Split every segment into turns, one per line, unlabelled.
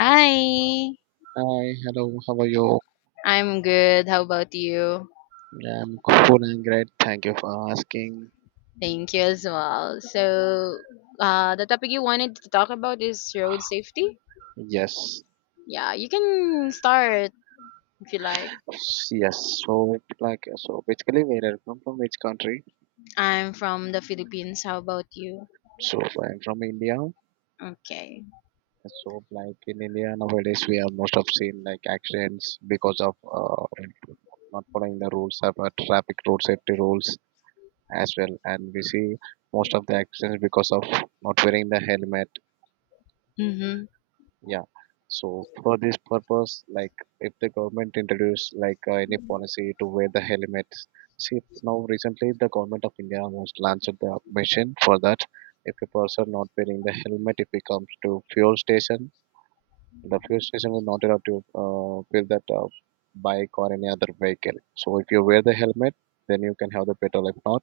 Hi,
Hi, hello, how are you?
I'm good. How about you?
I'm good and great. Thank you for asking.
Thank you as well. The topic you wanted to talk about is road safety.
Yes,
Yeah, you can start if you like.
yes. So basically, where I come from, which country?
I'm from the Philippines. How about you?
So, I'm from India.
Okay.
So, like, in India nowadays, we are most of seen like accidents because of not following the rules of traffic road safety rules as well. And we see most of the accidents because of not wearing the helmet.
Mm-hmm.
Yeah. So for this purpose, like if the government introduce like any policy to wear the helmets, see now recently the government of India almost launched the mission for that. If a person not wearing the helmet, if he comes to fuel station, the fuel station will not allow to fill that bike or any other vehicle. So if you wear the helmet, then you can have the petrol. If not,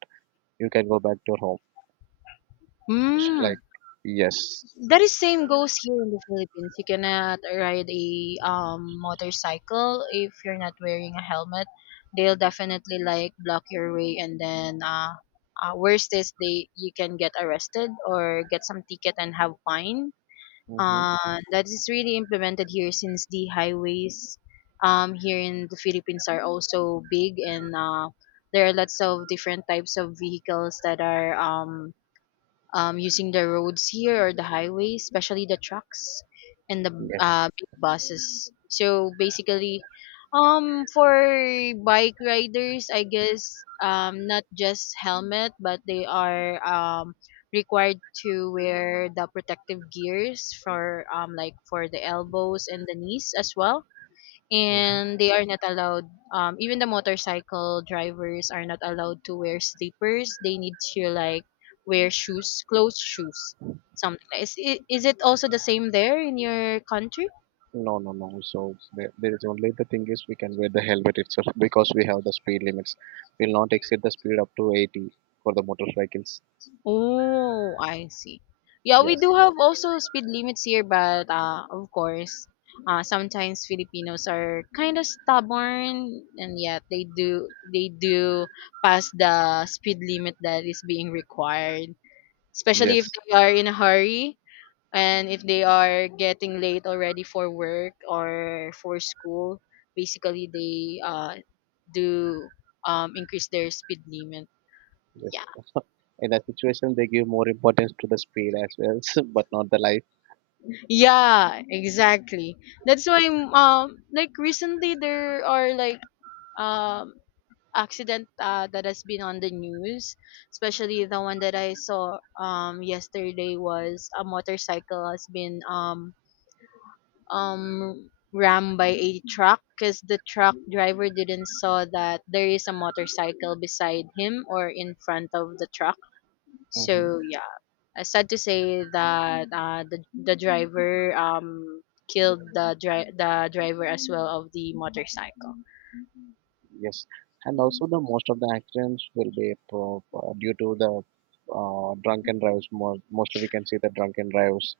you can go back to your home. It's like,
Hmm.
yes,
That is same goes here in the Philippines. You cannot ride a motorcycle if you're not wearing a helmet. They'll definitely like block your way, and then worst is they you can get arrested or get some ticket and have fine.
mm-hmm,
That is really implemented here since the highways here in the Philippines are also big, and there are lots of different types of vehicles that are using the roads here or the highways, especially the trucks and the
yes.
big buses. So basically, for bike riders, I guess, not just helmet, but they are, required to wear the protective gears for, like, for the elbows and the knees as well, and they are not allowed, even the motorcycle drivers are not allowed to wear slippers. They need to like wear shoes, closed shoes, something like is it also the same there in your country?
No, no, no. So there is only the thing is we can wear the helmet itself because we have the speed limits. We'll not exceed the speed up to 80 for the motorcycles.
Oh, I see. Yeah, we
Yes,
do have also speed limits here, but of course, sometimes Filipinos are kind of stubborn, and yet they do pass the speed limit that is being required, especially if
yes,
they are in a hurry, and if they are getting late already for work or for school. Basically they do increase their speed limit,
yes.
yeah.
In that situation, they give more importance to the speed as well, but not the life.
Yeah, exactly. That's why, like, recently there are um accident that has been on the news. Especially the one that I saw yesterday, was a motorcycle has been rammed by a truck because the truck driver didn't saw that there is a motorcycle beside him or in front of the truck.
Hmm.
So yeah, sad to say that the driver killed the the driver as well of the motorcycle.
Yes, and also the most of the accidents will be due to the drunken drives. Mostly we can see the drunken drives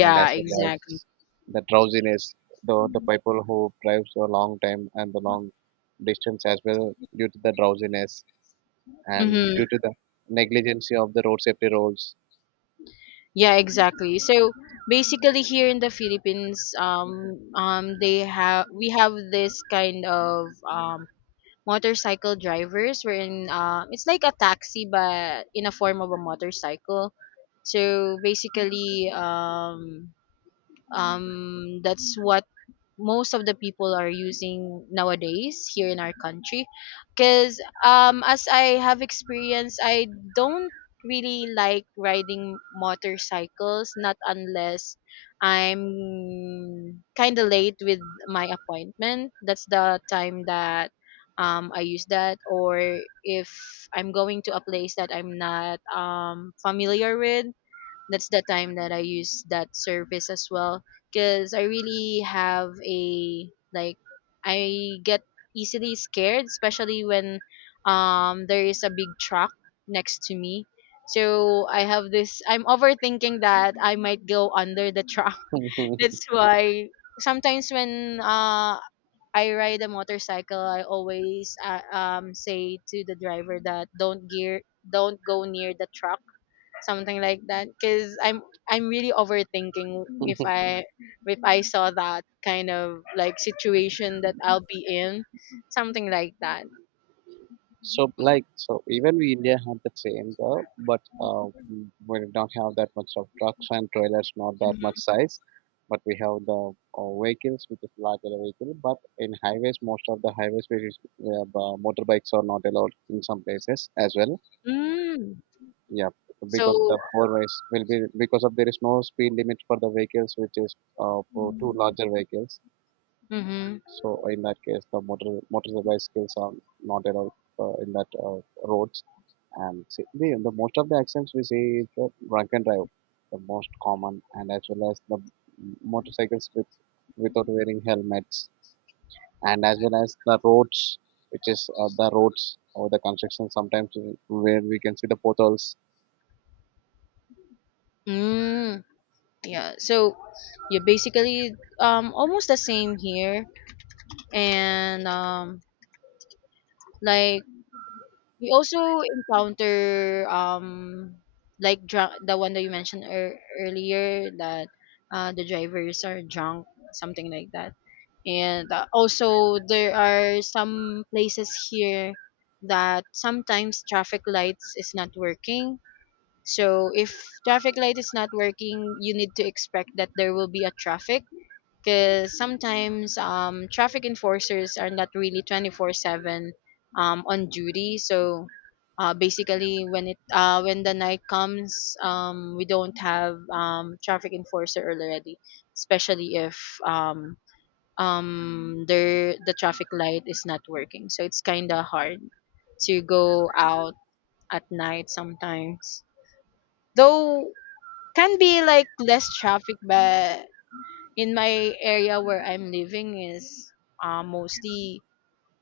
and as well
exactly.
as the drowsiness, the people who drives a long time and the long distance as well due to the drowsiness and
Mm-hmm.
due to the negligence of the road safety rules.
Yeah, exactly. So basically, here in the Philippines, they have we have this kind of motorcycle drivers, wherein it's like a taxi but in a form of a motorcycle. So basically, that's what most of the people are using nowadays here in our country, because, as I have experience, I don't really like riding motorcycles, not unless I'm kind of late with my appointment. That's the time that I use that. Or if I'm going to a place that I'm not familiar with, that's the time that I use that service as well, because I really have a, like, I get easily scared, especially when there is a big truck next to me. So I have this, I'm overthinking that I might go under the truck. That's why sometimes, when I ride a motorcycle, I always say to the driver that don't gear don't go near the truck, something like that, because I'm really overthinking. If I if I saw that kind of like situation that I'll be in, something like that.
So like, so even we India had the same though, but we do not have that much of trucks and trailers, not that much
Mhm.
size. But we have the vehicles, which is larger vehicle. But in highways, most of the highways, which is, motorbikes are not allowed in some places as well.
Mm.
Yeah, because the
So.
four ways will be because of there is no speed limit for the vehicles which is for two larger vehicles.
Mm-hmm.
So in that case the motorcycle bicycles are not allowed in that roads. And see, the most of the accidents we see is the drunk and drive, the most common, and as well as the motorcycles with without wearing helmets, and as well as the roads which is the roads or the construction sometimes where we can see the potholes.
Mm, yeah. So you basically, almost the same here. And, like, we also encounter, like, drunk, the one that you mentioned earlier, that the drivers are drunk, something like that. And also, there are some places here that sometimes traffic lights is not working. So if traffic light is not working, you need to expect that there will be a traffic, because sometimes, traffic enforcers are not really 24/7, on duty. So basically when the night comes, we don't have, traffic enforcer already, especially if the traffic light is not working. So it's kind of hard to go out at night sometimes, though can be like less traffic. But in my area where I'm living is, mostly,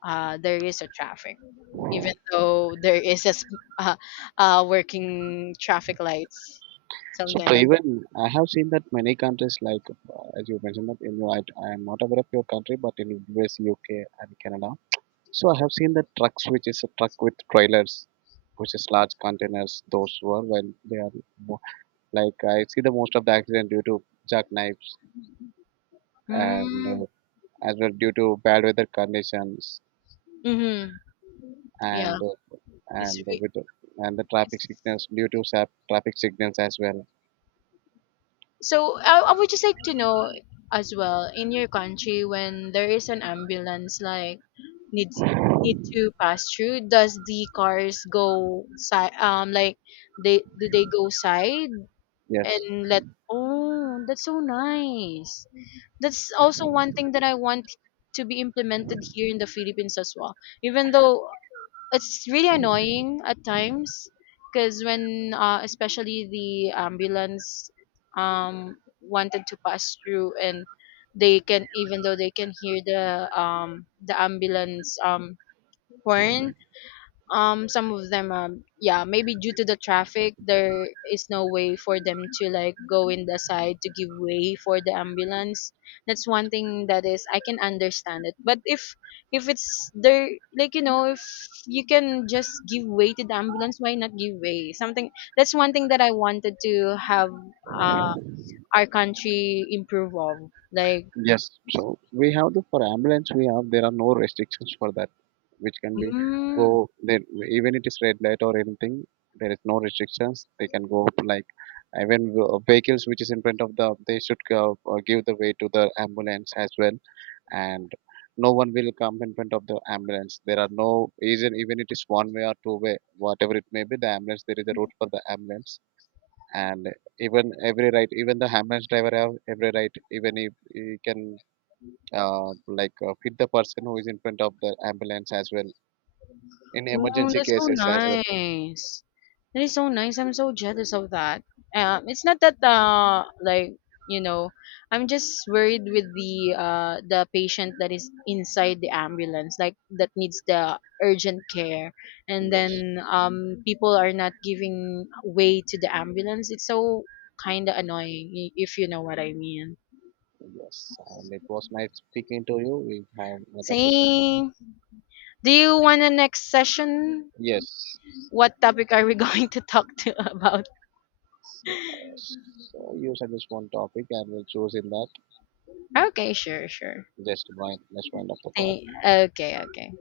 there is a traffic, even though there is a uh, working traffic lights,
So,
something like
even I have seen that many countries, like as you mentioned that in your, I am not aware of your country, but in US, UK, and Canada. So I have seen the trucks, which is a truck with trailers, which is large containers. Those were when they are mo- like I see the most of the accident due to jackknives
that.
and
Mm,
as well due to bad weather conditions
mm-hmm. Yeah,
and uh,
it's
and
re-
with and the
it's
traffic signals due to traffic signals as well.
so I would just like to know as well, in your country, when there is an ambulance, like, needs need to pass through, does the cars go side, like, they go side
Yes.
and let. Oh, that's so nice. That's also one thing that I want to be implemented here in the Philippines as well. Even though it's really annoying at times, because when, especially the ambulance wanted to pass through, and they can, even though they can hear the ambulance, horn, some of them, yeah, maybe due to the traffic, there is no way for them to like go in the side to give way for the ambulance. That's one thing that is, I can understand it. But if it's there, like, if you can just give way to the ambulance, why not give way? Something, that's one thing that I wanted to have, uh our country improve of, like.
Yes, so we have the for ambulance we have there are no restrictions for that which can be go
Mm.
there even it is red light or anything, there is no restrictions they can go up like, even vehicles which is in front of the they should go, give the way to the ambulance as well. And no one will come in front of the ambulance, there are no even it is one way or two-way whatever it may be, the ambulance there is a route for the ambulance. And even every right even the ambulance driver have every right even if he can like hit the person who is in front of the ambulance as well in
Oh,
emergency
that's so
cases as well.
nice. That is so nice. I'm so jealous of that. It's not that, like, you know, I'm just worried with the patient that is inside the ambulance, like, that needs the urgent care, and
Yes,
then people are not giving way to the ambulance. It's so kind of annoying, if you know what I mean.
yes, and it was nice speaking to you. We have another session.
Same. Do you want a next session?
Yes,
What topic are we going to talk to about?
so, so you suggest one topic and we'll choose in that
Okay, sure, sure.
just one next one of the call.
Thank, okay, okay.